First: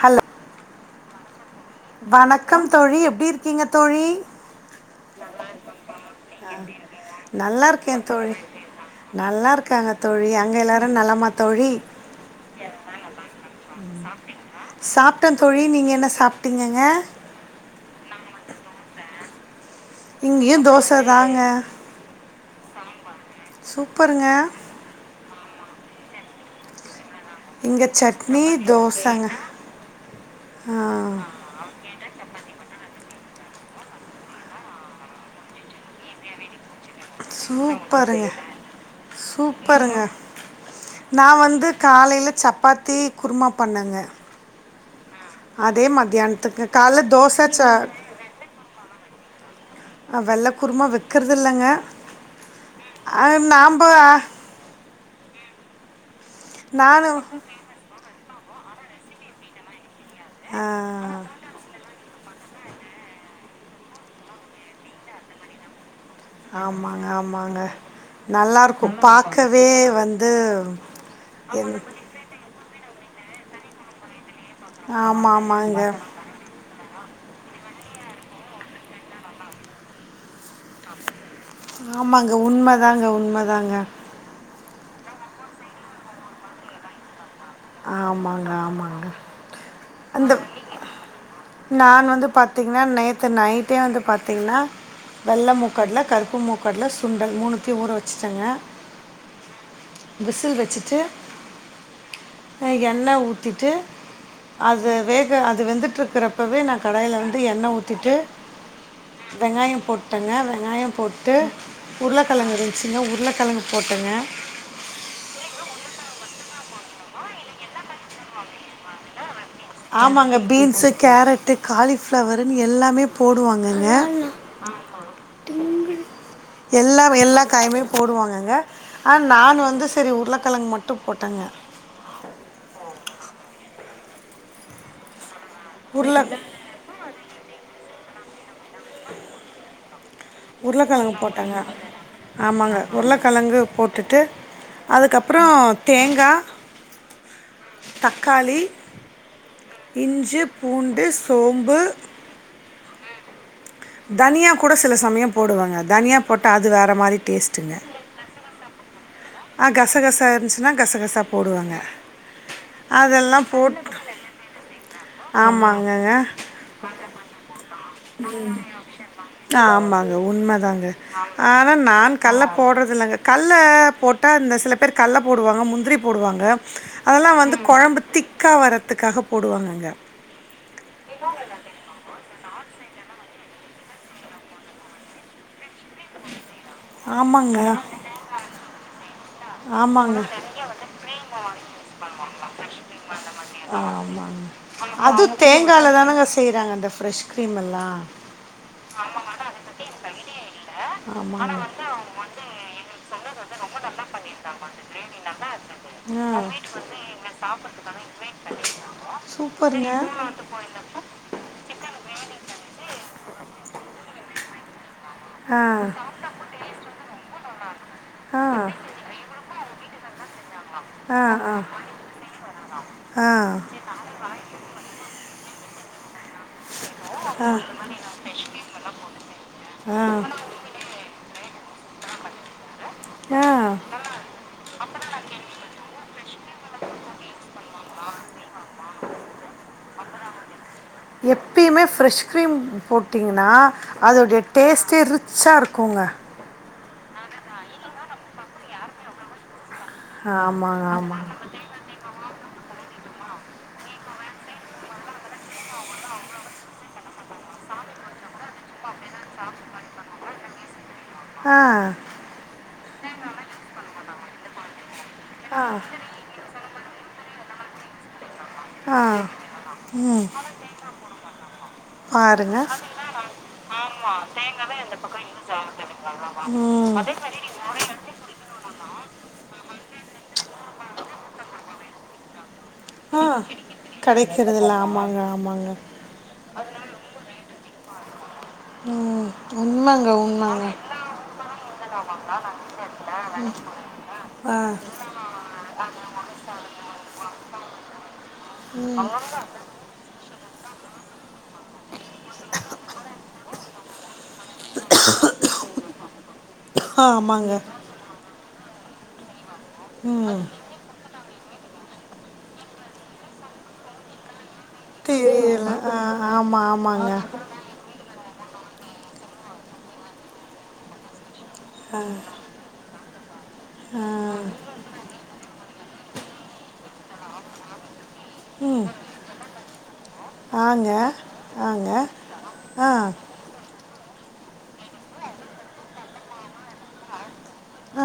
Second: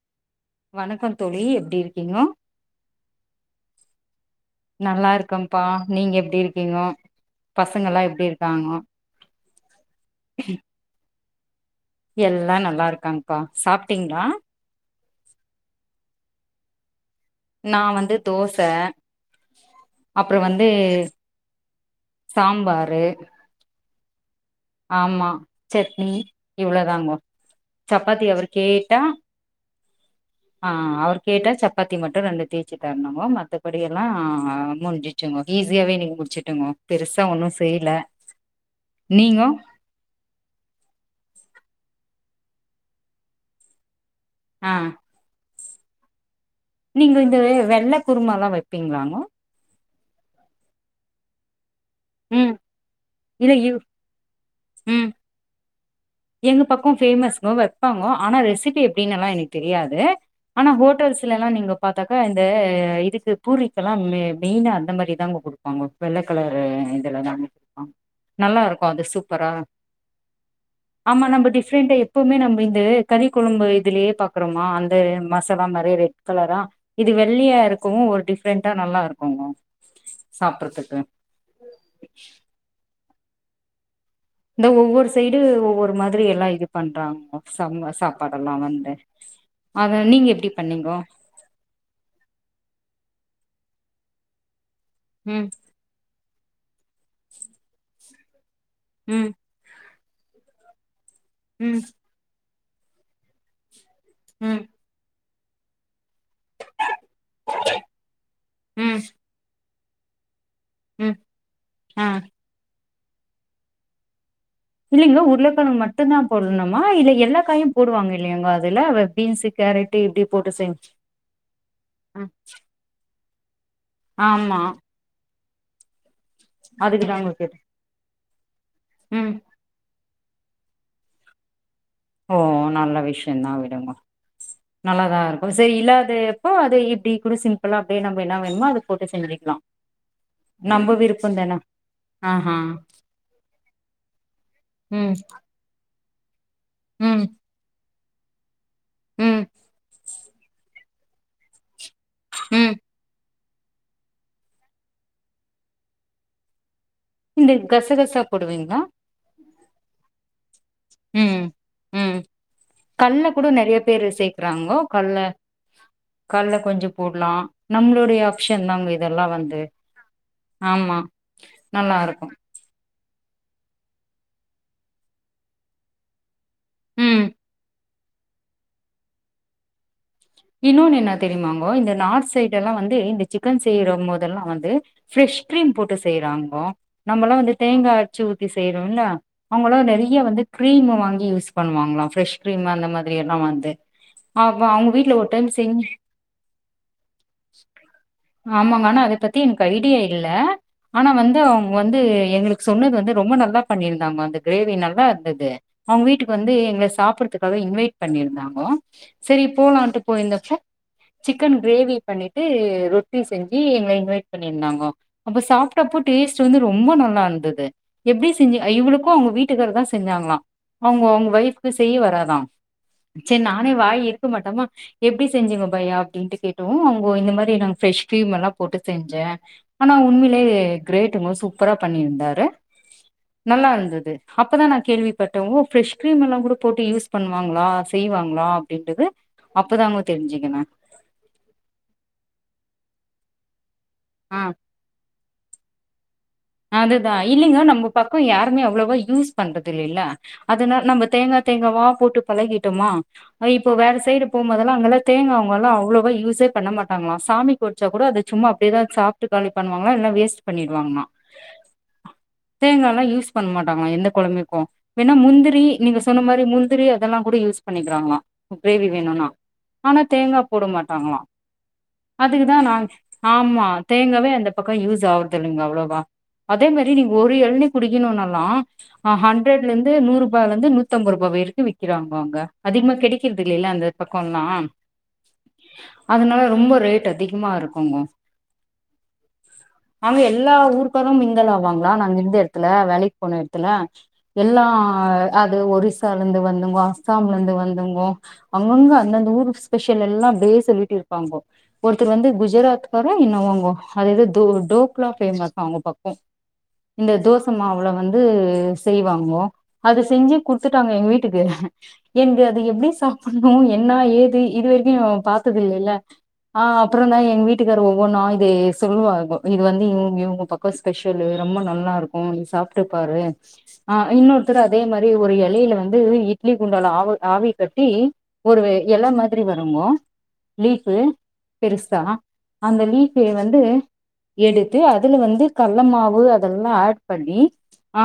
ஹல்ல வணக்கம் தோழி எப் வணக்கம் தோழி எப்டி இருக்கீங்க தோழி நல்லா இருக்கேன்ப்பா நீங்க எப்டி இருக்கீங்கோ நல்லா இருக்கே பசங்கல்லா எப்டி தோழி இருக்காங்கோ நல்லா இருக்காங்க தோழி அங்க எல்லாரு நல்மா தோழி எல்லா நல்லா இருக்காங்ப்பா சாப்டீங்களா டன் தோழி நீங்க என்ன சாப் ட்டிங்கங்க நா வந்து தோச அப்புறோ இங்கயு வந்து தோச தாங்க ரே சூப்பருங்க ஆமா சட்னி இவ்ளோதாங்கோ இங்கே சப்பாத்தி சட்னி அவர் கேட்டா தோசைங்க ஆ அவர் கேட்டா சப்பாத்தி மட்டு ரெண்டு தேய்ச்சு தரணுமோ மத்தபடி எல்லா ஆ முடிஞ்சுச்சுங்கோ ஈஸியாவே நீங்க முடிச்சுட்டுங்கோ பெருசா ஒன்னு செய்லே நீங்க ப்பருங்க நா வந்து காலையில சப்பாத்தி குருமா பண்ணேங்க ஆ அதே மத்தியான் நீங்க இந்த வெ வெள்ளே குருமலா வெப்பீங்களாங்கோ வெள்ள குருமா வெக்கிறதில்லேங்க ம் ஆ இல்ல இ நாம்பா ம் எங்க பக்கோ பேமஸ்ங்கோ வெப்பாங்கோ ஆனா ரெசிபி எப்டின்னு எல்லா எனக்கு தெரியாது ஆ ஆனா ஹோட்டல்ஸ்ல எல்லா நீங்க பாத்த த இந்த இதுக்கு பூரிக்கெல்லா மெ மெய்னா அந்த மாரி தாங்க கொடுப்பாங்க வெள்ளே கலரு ஆமாங்க இதுல தாங்க ஆமாங்க குடுப்பாங்க நல்லா இருக்கு இருக்கும் அது சூப்பரா பாக்கவே வந்து என் நம் இந்த கறி கொழம்பு இதிலேயே பா க்கறோமா அந்த ஆமா மசாலா ஆமாங்க மாதிர ரெட் கலரா இது வெள்ளியா இருக்கவும் ஒரு டிஃப்ரெண்டா நல்லா இருக்கோங்க சாப்பறதுக்கு ஆமாங்க உண்மைதாங்க உண்மைதான் தாங்க இந்த ஒவ்வொரு சைடு ஒவ்வொரு மாதிரி எல்லாம் இது பண்றாங்க சம் ஆமாங்க சாப்பாடெல்லா வந்து ஆமாங்க அத நீங்க அந்த எப்டி பண்ணீங்கோ நான் வந்து பாத்தீங்கன்னா நேத் து நைட்டே வந்து பார்த்தீங்கன்னா ம் வெல்ல முக்கடல க ப்பு மு க்கடல சுண்டல் மூனுத்தியும் ஊற வச் ச்சிட்டேங்க உம் விசில் வச்சிட்டு உம் அ எண்ணெய் ஊத்திட்டு ம் அது வே க அது வெந்துட்டு இருக் ற அப்பவே நான் கடாயில வந்து எண்ணெய் ஊத்திட்டு ம் வெங்காயம் போட்டேங்க வெ ங்காயம் ம் போட்டு ஆ உருளைக்கிழங்கு ரெண் சின்ன உருளைக்கிழங்கு போட்டேங்க இல்லைங்க உருளைக்கிழங்கு மட்டும் தான் போடணுமா இல்ல எல்லா காயும் கேரட்டு இப்டி ஆமாங்க போட்டு செஞ் பீன்ஸு கேரட்டு் அ காலிஃபிளவருன்னு எல்லாமே போடுவாங்க அதுல ஆமா த [inaudible] எல்லாம் அதுக்குதாங்க எல்லா கேட்டே காயுமே போடுவாங்க ஆஹ் ம் நான வந்து சரி உருள கிழங்கு மட்டும் போட்டாங்க விஷயன் தான் விடுங்க நல்லாதான் இருக்கும் செரி உருளை இல்லாதப்போ அது இப்படி கூட சிம்பிளா [unintelligible] நம்பினா நம்ப உருளைக்கெழங்கு போட்டாங்க விருப்பந்தான ஆஹா ஆமாங்க உருளைக்கெழங்கு போட்டுட்டு அதுக்கப்புறம் தேங்கா உம் தக்காளி இஞ்சு பூண் சோம்பு உம் தனியா கூட சில சமயம் போடுவாங்க தனியா போட்ட அது வேற இந்த கச கசா போடுவீங்களா ஆ கச கசா இருந்துச்சு உம் உம் கல்ல கூட அதெல்லாம் நெறைய போட் பேரு சேர்க்கறாங்கோ கல்ல ஆமாங்கங்க கல்ல கொஞ்சம் போடலாம் ஆமாங்க உண்மைதாங்க ஆமா ஆனா நல்லா நான் இருக்கு கல்ல போடுறது இல்லங்க கல்ல போட்டா இந்த சில பேர் கல்ல போடுவாங்க முந்திரி போடுவாங்க ம் அதெல்லாம் வந்து குழம்பு திக்கா வர்ரதுக்காக போடுவாங்கங்க இன்னோன்னு என்ன தெரியுமாங்கோ இந்த நார்த் சைட் எல்லாம் வந்து இந்த சிக்கன் செய்யற போதெல்லாம் வந்து ப்ரெஷ் கிரீம் போட்டு செய்யறாங்க நம்மல்லாம் வந்து ஆமாங்க தேங்காய் அறச்சு ஊத்தி செய்யறோம் இல்ல அவங்களாம் நிறைய ஆமாங்க வந்து கிரீம்மை வாங்கி யூஸ் பண்ணுவாங்களாம் ஃப்ரெஷ் கிரீம் அந்த மாதிரி எல்லாம் வந்து அ அவங்க வீடல தேங்கால தானங்க செய்யறாங்க அந்த ப்ரெஷ் கிரீம் எல்லாம் ஆமாங்க. ஆனா அத பத்தி எனக்கு ஐடியா இல்ல. ஆனா வந்து ஆமாங்க அவங்க வந்து எங்களுக்கு சொன்னது வந்து ரொம்ப நல்லா பண்ணிருந்தாங்க அந்த கிரேவி நல்லா இருந்தது அவுங்க வீட்டுக்கு ஆ வந்து எங்களை சாப்படுறதுக்காக இன்வைட் பண்ணிருந்தாங்க சரி சூப்பருங்க போலாம்ட்டு சிக்கன் கிரேவி பண்ணிட்டு ரொட்டி செஞ்சு எங்களை இன்வைட் பண்ணியிருந்தாங்க அப்ப ஆ சாப்பிட்டப்போ டேஸ்ட் வந்து ரொம்ப நல்லா இருந்தது எப்படி ஆ செஞ்சு இவளுக்கும் அவங்க வீட்டுக்கார தான் செஞ்சாங்களாம் அவங்க ஆ உங்க ஆ ஒய்ஃபுக்கு செய்ய வராதான் ஆ செரி நானே வாய் இருக்க மாட்டமா ச எப்படி செஞ்சுங்க பையா அப்படின்ட்டு கேட்டோ அவங்க இந்த மாதிரி ப்ரெஷ் கிரீம் எல்லாம் போட்டு செஞ்சேன் ஆனா ஆ உண்மையிலே கிரேட் ரொம்ந சூப்பரா பண்ணியிருந்தாரு ஆ நல்லாருந்தது அப்பதான் நான் கேள்விப்பட்டே ஃப்ரெஷ் கிரீம் எல்லாம் கூட போட்டு யூஸ் பண்ணுவாங்களா செய்வாங்களா அப்படின்றது அப் போதாமோ தெரிஞ்சுக்கணே எப்பயுமே ஃப்ரெஷ் கிரீம் போட்டீங்கன்னா அதோடைய ஆ டேஸ்ட் இருக் ரிச்சா இருக்குங்கா அதுதா இல்லைங்க நம்ம பக்கம் யாருமே அவ்வளவா யூஸ் பண்றது ல்ல ஆமாங்க அதனால நம்ம ஆமாங்க தேங்காய் தேங்காவா போட்டு பழகிட்டோமா ஆ இப்ப வேற சைடு போம்போதல்லா அங்கலா தேங்கா அவங்க எல்லா அவ்வளவா யூஸே பண்ண மாட்டாங்களா சாமிக்கு ஒடச்சா கூட அது சும்மா அப்டியே தா சாப்டு காலி பண்ணுவாங்களா இல்லா வேஸ்ட் பண்ணிடுவாங்களா ஆ தேங்கா எல்லா யூஸ் பண்ண மாட்டாங்களா எந்த கொழபிக்கு வேணா ஆ முந்திரி நீங்க சொன்ன மாரி முந் திரி அதெல்லா கூட யூஸ் பண்ணிக்கிறாங்களா கிரேவி ஆ வேணும்னா ஆனா தேங்காய் போட மாட்டாங்களா அதுக்கு தா பாருங்க நா ஆமா தேங்காவே அந்த பக்கோ யூஸ் ஆவறது இல்லைங்க அவ்வளோவா அதே மாரி ம் நீங்க ஒரு எழுனி குடிக்கணும்னாலு ஹ ஹண்ட்ரட்ல இருந்து நூறு ரூபாய்ல இருந்து நூத்தி ஐம்பது ரூபா வரைக்கு விக்கறாங்க அங்க க அதிகமா ஆ கெடைக்கிறது இல்லையில்ல அந்த பக்கோல்லா கிடைக்கிறதில்ல ஆமாங்க ஆமாங்க அதனால ரொம்ப ரேட் அதிகமா இருக்கு ம்ஹ் உம் உண்மங்க உண்மங்க அப்புறம் மிங்கள் ஆவாங்களா நாங்க இருந்த எடத்துல வேலைக்கு போன எடத்துல எல்லா ஆ அது ஒடிசால இருந்து வந்தவங்கோ அசாம்ல இருந்து வந்தவங்கோ அங்கங்க அந்தந்த ஊருக்கு ஸ்பெஷல் எல்லா அப்டியே சொல்லிட் டே இருப்பாங்கோ ஒருத்தர் வந்து குஜராத்கார என்னோவோங்க அது ஏதோ தோ டோக்லா பேம்ம அவங்க பக்கோ இந்த தோச ஆமாங்க மாவுல வந்து செய்வாங்கோ அத செஞ்சு ம் குடுத்துட்டாங்க எங்க வீட் க்கு என்க்கு அது எப்டி சாப்பிடணு என்னா ஏது இது வரைக்கு பாத்தது தெரியல இல்லல்ல ஆ ஆமா ஆஹ் அப்புறோ ஆமாங்க தா எங்க வீட்டுக்கார ஒவ்வொன்னா இதேஸ் சொல்லுவாகோ இது வந்து இவ்ங்க இவ்ங் அக்கா ஸ்பெஷலு ரொம்ப நல்லா இருக்கு நீ சாப்பிட்டு பாரு ஆ ஆஹ் இன்னொருத்தர் அதே மாரி ஒரு எலையில வந் வந்து இட்லி குண்டால ஆவ் ஆவி கட்டி ஒரு ம் எலை மாரி வருங்கோ ஆங்க லீஃப்பு ஆங்க பெருசா அந்த ஆ லீஃப்பே வந்து எடுத்து அதுல வந் து கல்ல மாவு அதெல்லா ஆட் பண்ணி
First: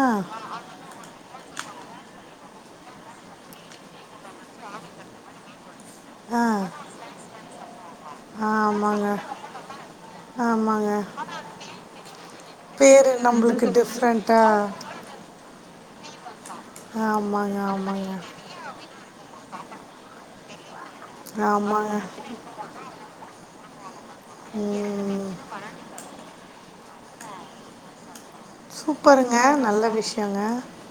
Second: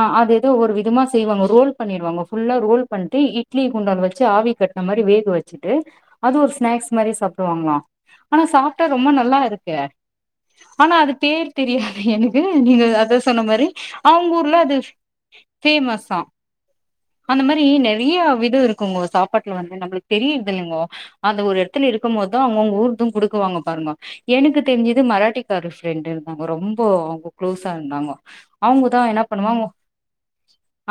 ஆ அது ஏதோ ஒரு விதமா செய்வாங்க ரோல் பண்ணிருவாங்க ஃபுல்லா ரோல் பண்ட்டு இட்லி குண்டால வச் ச்சு ஆவி கட்னமாரி வேக வச்சுட்டு அது ஆ ஒரு ஸ்னாக்ஸ் மாரியே சாப்டுவாங்ளா ஆனா சாப்ட்ட ஆமாங்க ரொம்ப நல்லா இருக்கு ஆமாங்க ஆனா அது பேரு தெரிய எனக்கு நீங்க பேரு அத சொன்ன நம்மளுக்கு மாரி அவுங்க டிஃப்ரெண்ட்டா ஊர்ல அது ஃபேமஸ்ஸா அந்த ஆமாங்க மாரி ஆமாங்க நெறைய விதம் இருக்கு உங்க சாப்பாட்டுல வந்து நம்மளுக்கு தெரிய ல்லைங்கோ அந்த ஒரு இடத்துல ஆமாங்க இருக்கு போதுதான் அவங்கவுங்க ஊரு தும் குடுக்குவாங்க பாருங்க எனக்கு தெரிஞ்சது ம் மராட்டி கார ஃபிரன்டுருந்தாங்க ரொம்ப அப்போ அவங்க குளோஸ்ஸா இருந்தாங்க அவுங்கதான் என்ன சூப்பருங்க பண்ணுவாங்க நல்ல விஷயங்க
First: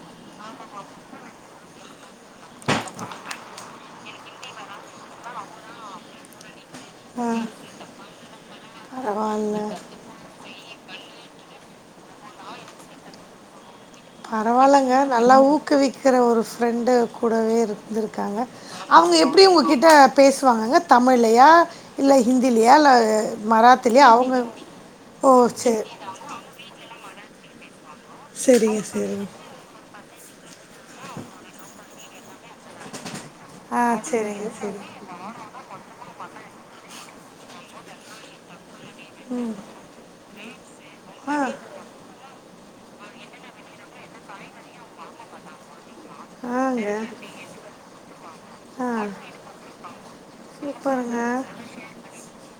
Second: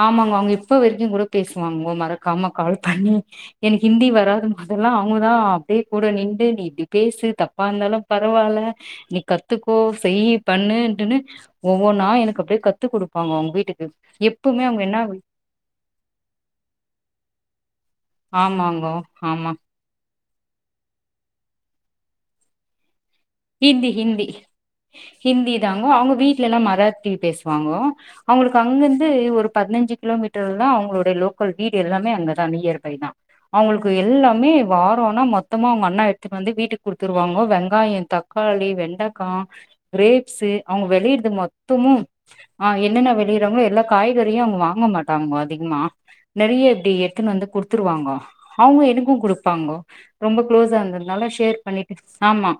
ஆமாங்க அவங்க இப்ப வரைக்கு கூட பேசி வாங்கோ மறக்காம கால் பண்ணி எனக்கு ஹிந்தி வராது முதெல்லா அவுங்க தான் அப்டியே கூட நின்டு நீ நீ பேசு ஆ தப்பா இருந்தாலு பரவால்ல நீ பரவால்ல கத்துக்கோ செய் ன்ட்டுனு ஒவ்வொன்னா எனக்கு அப்டியே கத்து கொடுப்பாங்க அவுங்க வீட்டுக்கு எப்பவுமே அவங்க பரவால்லங்க என்ன நல்லா ஊக்குவிக்கிற ஒரு ஃப்ரெண்டு கூடவே இருக் ருந்துருகாங்க ஆமாங்க. அவுங்க எப்படி ஆமா. உங்ககிட்ட பேசுவாங்கங்க தமிழ்லையா இல்ல ஹிந்திலயா இல்ல ஹிந்தி மராத்திலயா? ஹிந்தி அவங்க ஓ! ஹிந்தி சரி. தாங்கோ அவுங்க வீட்டுல எல்லாம் மராத் தி பேசுவாங்கோ அவுங்களுக்கு சரிங்க, அங்கிருந்து சரிங்க. ஒரு பதினஞ்சு கிலோமீட்ட அவுங்களுடைய லோக்கல் வீ் எல்லாமே அங்கதான் நீயர்பை தா ஆ அவுங்களுக்கு சரிங்க, எல்லாமே சரி. வாரோன்னா மொத்தமா அவுங்க அண்ணா எடுத்துட் வந்து வீட்டுக் குடுத்து த்ருவாங்கோ வெங்காயோ தக் காளி வென் டக்க ம். கிரேப்ஸு அவுங்க வேலையிறது ஆ. மொத்தமு ஆஹ் என்னன்ன வேளையிராகளோ எல்லா காய்கறியு அவுங்க வாங்க மாட்டாங்கோ அதிகமா நெறைய ஆங்க. இப்டி எடுத்துன்னு வந்து குடுத்துருவாங்கோ அவுங்க ஆ. எனக்கு குடுப்பாங்கோ ரொம்ப க்குளோஸா சூப்பருங்க. இருந்ததுனால ஷேர் பண்ணிட்டு ஆமா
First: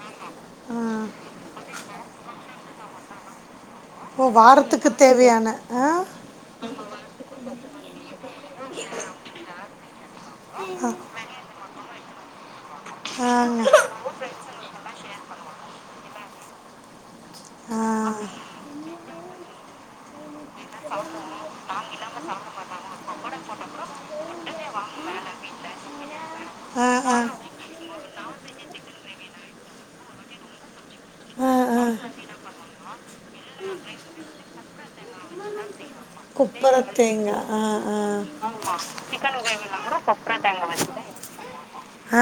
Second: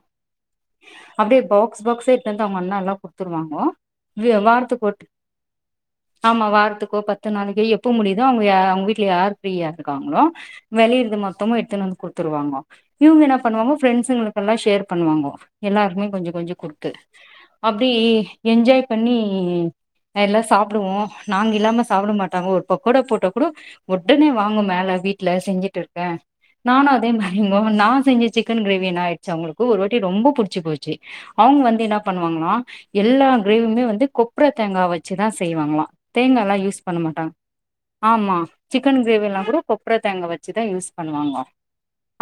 ஆ. அப்டியே பாக்ஸ் பாக்ஸ்யே எட்டாந்த அவுங்கன்னா எல்லா குத்துருவாங்கோ ஓ! வார்த்துக் வாரத்துக்கு ஒரு டிப் தேவையான ஆ. ஆமா வாரத்துக்கோ பத்து நாளைக்கே எப்போ முடியுதோ அவுங்க அவுங்க வீட்டுல யாரு ஃப்ரீயா இருக்காங்களோ வெளையுறது மொத்தமு எடுத்துன்னு வந்து குடுத்துருவாங்கோ இவுங்க என்ன ஆங்க. பண்ணுவாங்கோ பிஃரெண்ட்ஸுங்களுக்குல்லா ஷேர் பண்ணுவாங்கோ எல்லாருக்மே கொஞ்ச கொஞ்ச கொடுத்து ஆ. அப்டி என்ஜாய் பண்ணி எல்லாம் சாப்பிடுவோம் நாங்க இல்லாம சாப்பிட மாட்டாங்க ஒரு பக்கோடா போட்ட கூட உடனே வாங்க மேல வீட்டுல செஞ்சிட்டு இருக்கேன் ஆ, நானும் அதே ஆ. மாரி நான் செஞ்ச சிக்கன் கிரேவி என்ன ஆயிடுச்சு அவங்களுக்கு ஒரு வாட்டி ரொம்ப புடி சுபோச் சி ஆ, அவங்க ஆ. வந்து என்ன பண்ணுவாங்களாம் எல்லா கிரேவியுமே வந்து கொப்ர தேங்கா வச்சுதான் செய்வாங்களாம் தேங்காய் எல்லாம் கொப்பர யூஸ் பண்ண மாட்டாங்க தேங்கா. ஆ, ஆ. ஆமா சிக்கன் கிரேவி எல்லாம் கூட கொப்ரை தேங்காய் வச்சுதான் யூஸ் பண்ணுவாங்க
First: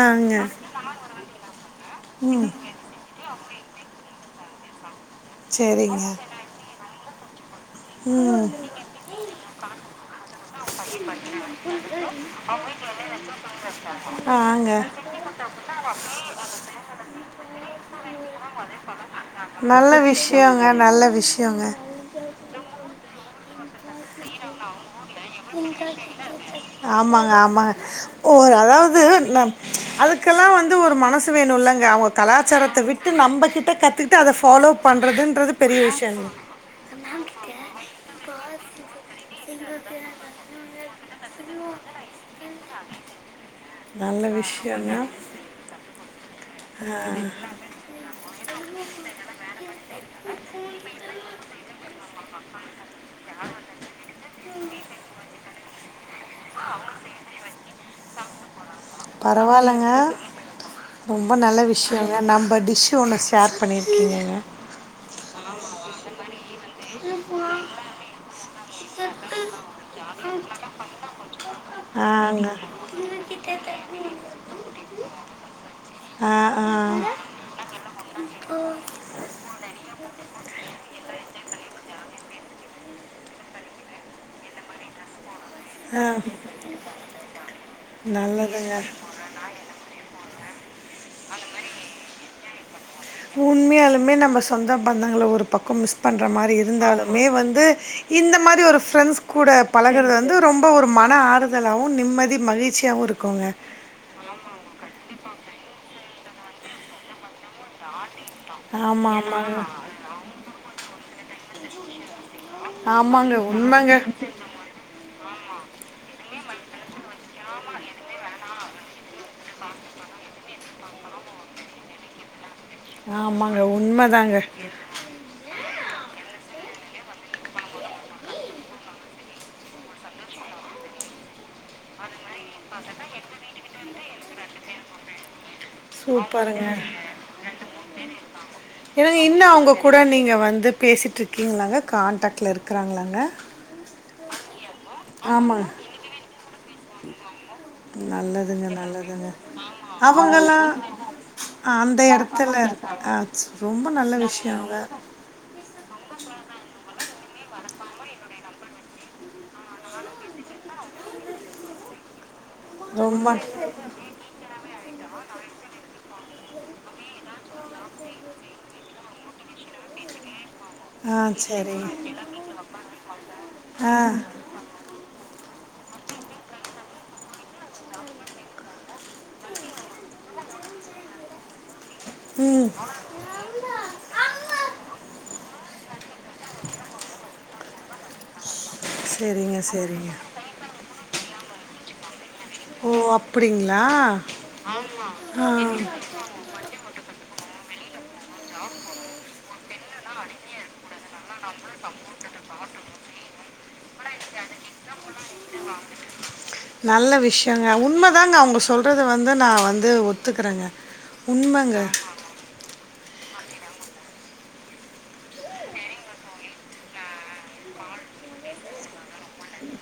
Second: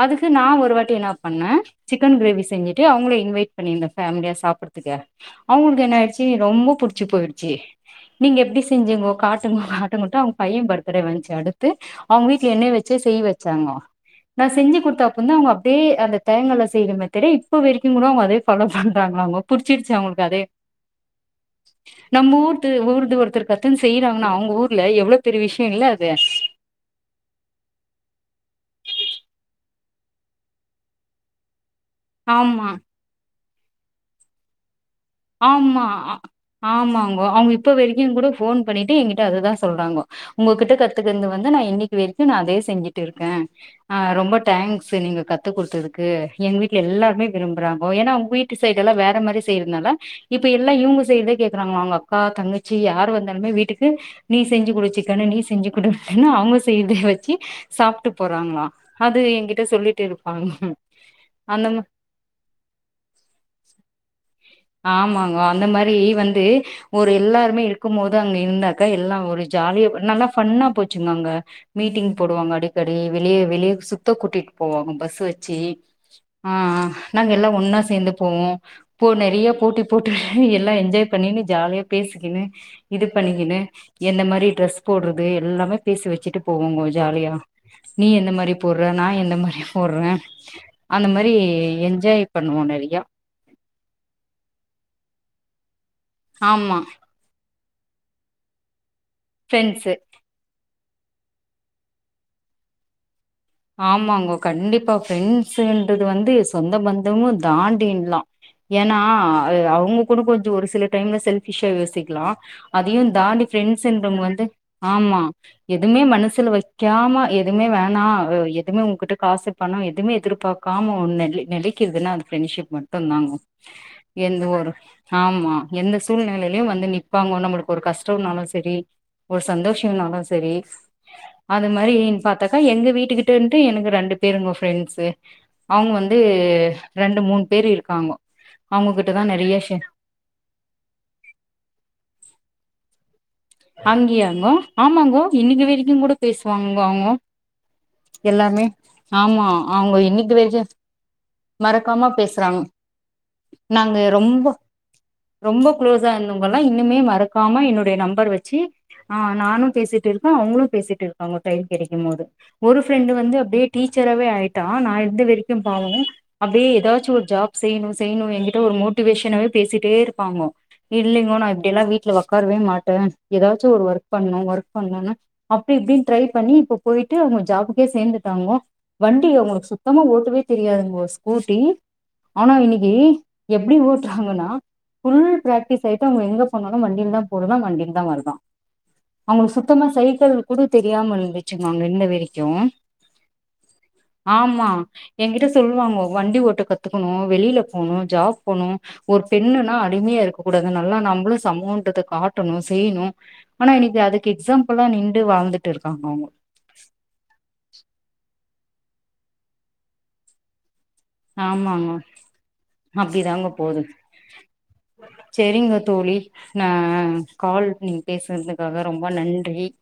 அதுக்கு ஆங்க. நான் ஒரு வாட்டி என்ன பண்ணேன் சிக்கன் கிரேவி ம். செஞ்சுட்டு அவங்களே வெயிட் பண்ணி இருந்த ஃபேமிலியா சாப்ட் படுத்துக்க அவங்களுக்கு என்ன சரிங்க ஆயிடுச்சு ரொம்ப புடிச்சு போயிரு ஜெ நீங்க ம் எப்படி செஞ்சுங்கோ காட்டுங்கோ காட்டுங்கோட்டுனு அவங்க பையன் பர்த்டே வந்துச்சு அடுத்து அவங்க வீட்டுல என்னய வச்சே செய்ய வச்சாங்கோ நான் வாங்க செஞ்சு கொடுத்த அப்றம் தான் அவங்க அப்படியே அந்த தேங்கல செய்யற மெத்தேட இப்போ வரைக்கும் நல்ல அவங்களுக்கு அதே விஷயங்க நல்ல விஷயங்க நம்ம ஊர்து ஊர்து ஒருத்தர் கத்தின்னு செய்யறாங்க அவங்க ஊர்ல எவ்வளவு ஆமாங்க ஆமாங்க ஓ அதாவது ந அதுக்கெல்லாம் வந்து ஒரு மனசு வேணுல்ல அவங்க ஆமா கலாச்சாரத்தை விட்டு நம்பகிட்ட கத்துக்கிட்டு அதை ஃபாலோ பண்ணுறதுன்றது பெரிய ஆமா ஆ விஷயங்க ஆமாங்கோ அவங்க இப்ப வரைக்கும் கூட ஃபோன் பண்ணிட்டு எங்கிட்ட அததான் சொல்றாங்கோ உங்ககிட்ட கத்துக்கந்து வந்து நான் இன்னைக்கு வரைக்கும் நான் அதே செஞ்சுட்டு இருக்கேன் ஆஹ் நல்ல ரொம்ப தேங்க்ஸ் விஷயங்க நீங்க கத்து கொடுத்ததுக்கு எங்க வீட்டுல எல்லாருமே விரும்புறாங்கோ ஏன்னா உங்க வீட்டு சைடு எல்லாம் வேற மாரி செய்யறனால இப்ப எல்லாம் இவங்க செய்தே கேக்குறாங்களா அவங்க அக்கா தங்கச்சி யார் வந்தாலுமே வீட்டுக்கு நீ செஞ்சி குடு சிக்கனு நீ செஞ்சி குடு அப்டின்னு அவங்க செய்றது வச்சி சாப்டு போறாங்களா அது என்கிட்ட பரவாயில்லைங்க சொல்லிட்டு இருப்பாங்க ரொம்ப நல்ல அந்த மா விஷயங்க நம்ம டிஷ் ஒன்று ஷேர் பண்ணியிருக்கீங்கங்க ஆமாங்க அந்த மாரி வந்து ஒரு எல்லாருமே இருக்கும் போது அங்க இருந்தாக்கா எல்லாம் ஒரு ஜாலியா நல்லா ஃபன்னா போச்சுங்க அங்க மீட்டிங் ஆங்க போடுவாங்க அடிக்கடி வெளியே வெளியே சுத்த கூட்டிட்டு போவாங்க பஸ் வச்சு ஆ ஆ ஆஹ் நாங்க எல்லாம் ஒன்னா சேந்து போவோம் போன போட்டி போட்டு எல்லாம் என்ஜாய் பண்ணின்னு ஜாலியாக பேசிக்கின்னு இது பண்ணிக்கனு என்ன மாதிரி ட்ரெஸ் போடுறது எல்லாமே ஆ பேசி வச்சுட்டு போவோங்கோ ஜாலியா நீ எந்த மாதிரி நல்லதுங்க போடுற நான் என்ன மாரி போடுறேன் அந்த மாரி என்ஜாய் பண்ணுவோம் நெறைய உண்மையாலுமே நம்ம சொந்தம் பந்தங்கள ஒரு பக்கம் மிஸ் பண்ணுற மாரி ஆமா இருந்தாலுமே வந்து இந்த மாரி ஒரு ஃப்ரெண்ட்ஸ் கூட ஃப்ரெண்ட்ஸ் பழகுறது வந்து ரொம்ப ஒரு மன ஆறுதலாகவும் நிம்மதி மகிழ்ச்சியாகவும் இருக்கும் ஆமாங்க கண்டிப்பா பிரண்ட்ஸ் து வந்து சொந்த பந்தமும் தாண்டின்லாம் ஏன்னா ஆமாம் ஆமாங்க அவங்க கூட கொஞ்சம் ஒரு சில டைம்ல செல் ஃபிஷ்ஷ யேசிக்லா அதையும் ஆமாங்க தாண்டி உண்மைங்க பிரெண்டஸ்ன்றவங்க வந்து ஆமா எதுவுமே மனசுல வச் கியாமா எதுமே வேணா இப்ப எதுமே உங்கிட்ட காசு பணம் எதுமே எதிர்பாக்காம ஒன்னு நி நிலைக்குதுன்ன அது ஃப்ரெண்ட்ஷிப் மட்டுதாங்க ஆமாங்க உண்மைதாங்க எந்த ஒரு ஆமா எந்த சூழ்நிலையிலயும் வந்து நிற்பாங்க நம்மளுக்கு ஒரு கஷ்டம்னாலும் சரி ஒரு சந்தோஷம்னாலும் சரி அது மாரி டாக்கா எங்க வீட்டுக்கு எனக்கு ரெண்டு பேருங்கோ ஃப்ரெண்ட்ஸு அவங்க வந்து சூப்பருங்க ரெண்டு மூணு பேர் இருக்காங்கோ அவங்ககிட்ட இன்னு தா இன்னு நெறைய அவ்ங்க ஷே கூட நீங்க வந்து பேசிட்ருக்கீங்களாங்க கான்டாக்ட்ல இரு குறாங்களாங்க அங்கியாங்கோ ஆமாங்கோ இன்னைக்கு ஆமாங்க வரைக்கும் கூட பேசுவாங்கங்கோ அவங்கோ எல்லருாமே நல்லதுங்க நல்லதுங்க ஆமா அவங்க இன்னைக்கு அவங்கெல்லாம் வரைக்கும் ஆ, அந்த மறக்காம இடத்துல பேசுறாங்க ஆ, ச- ரொம்ப நாங்க நல்ல விஷயங்க ரொம்ப க்ளோஸா இருந்தவங்கல்லாம் இன்னமே மறக்க காம என்னோடைய நம்பர் வச் சி ஆ நானு பேசிட்ருக்க அவுங்களு பேசிட்டு இருக்காங்கோ டைம் கெடைக்கும் மோது ஒரு ஃப்ரெண்டு ரொம்ப வந்து அப்படியே டீச்சராகவே ஆயிட்டா ஆ நா எந்த வரைக்கும் பாவொ அப்டியே ஏதாச்சு ஒரு ஜாப் செய்ணு செய்ணு எங்கிட்ட ஒரு மோட்டிவேஷனாவவே பேசிட்டே இருப்பாங்கோ ஆ இல்லிங்கோ நா இப்டில்லா வீட்ல சரிங்க ஒக்காரவே மாட்ட ஏதாச்சும் ஒரு ஆ ஒர்க் பண்ணும் ஒர்க் பண்ணலன்னா அப்டி இப்டின் ட்ரை பண்ணி இப்ப போயிட்டு அவுங்க ஜாபுக்கே சேந்துட்டாங்கோ வண்டி அவ்ங்களுக்கு சுத்தமா ஓட்டுவே தெரியாதுங்கோ ஸ்கூட்டி ஆனா ம் இன்னக்கி எப்டி ஓட்றாங்கன்னா ஃபுல் ப்ராக்டிஸ் ஆயிட்டு அவ்ங்க எங்க போணாலு வண்டிலதா போறதா வண்டி தா வருதா அவ்ங்களுக்கு சரிங்க சுத்தமா சரிங்க சைக்கெள் கூட தெரியாம இருந்து சிமா அங்கருந்த வரை க்கு ஓ அப்படிங்களா ஆமா எங்கிட்ட ஆ சொல்வாங்கோ வண்டி ஓட்ட கத்துக்கணு வெளியில போணு ஜாப் போனு ஒரு பெண்ணுன்னா அடிமையா இருக்கக் கூடாது நல்லா நம்ப்ளு சமோன்றத காட்டணு னு ஆனா இன்னைக்கி அதுக்கு எக்ஸாம்பில்லா நின் நல்ல விஷயங்க உண்மதாங்க அவங்க சொ சொல்றத வந்து நா வந்து ஒத்துக்குறேங்க ஆமா ஆமா அப்படித்தாங்கோ போதும் சரிங்க தோழி நா கால் நீங்க பேசுறதுக்காக ரொம்ப நன்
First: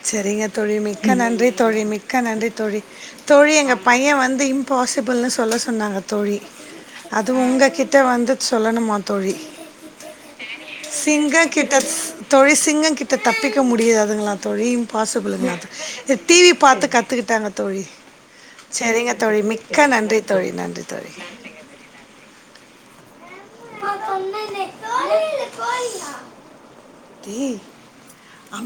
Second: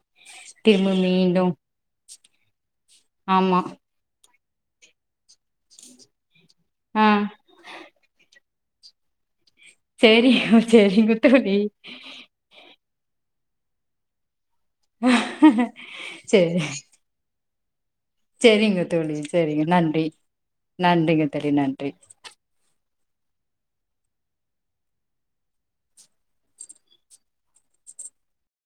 சரிங்க தோழி மிக்க நன்றி தோழி மிக்க நன்றி தோழி தோழி ஆமா எங்க பையன் வந்து பாசிபிள்னு சொல்ல சொன்னாங்க தோழி ஆ அது உங்க கிட்ட வந்து சொல்லனுமா தோழி சேரி சேரிங்க சிங்க தோழி கிட்டா தேழி சிங்க கிட்ட த தப்பிக்க முடியாதுங்களா தோழி இம்பாசிபிளுங்கலா டிவி பாத்து கத்துக்கிட்டாங்க தோழி சரிங்க தோழி சரிங்க நன்றி நன்றிங்க தோழி நன்றி டேய் அமை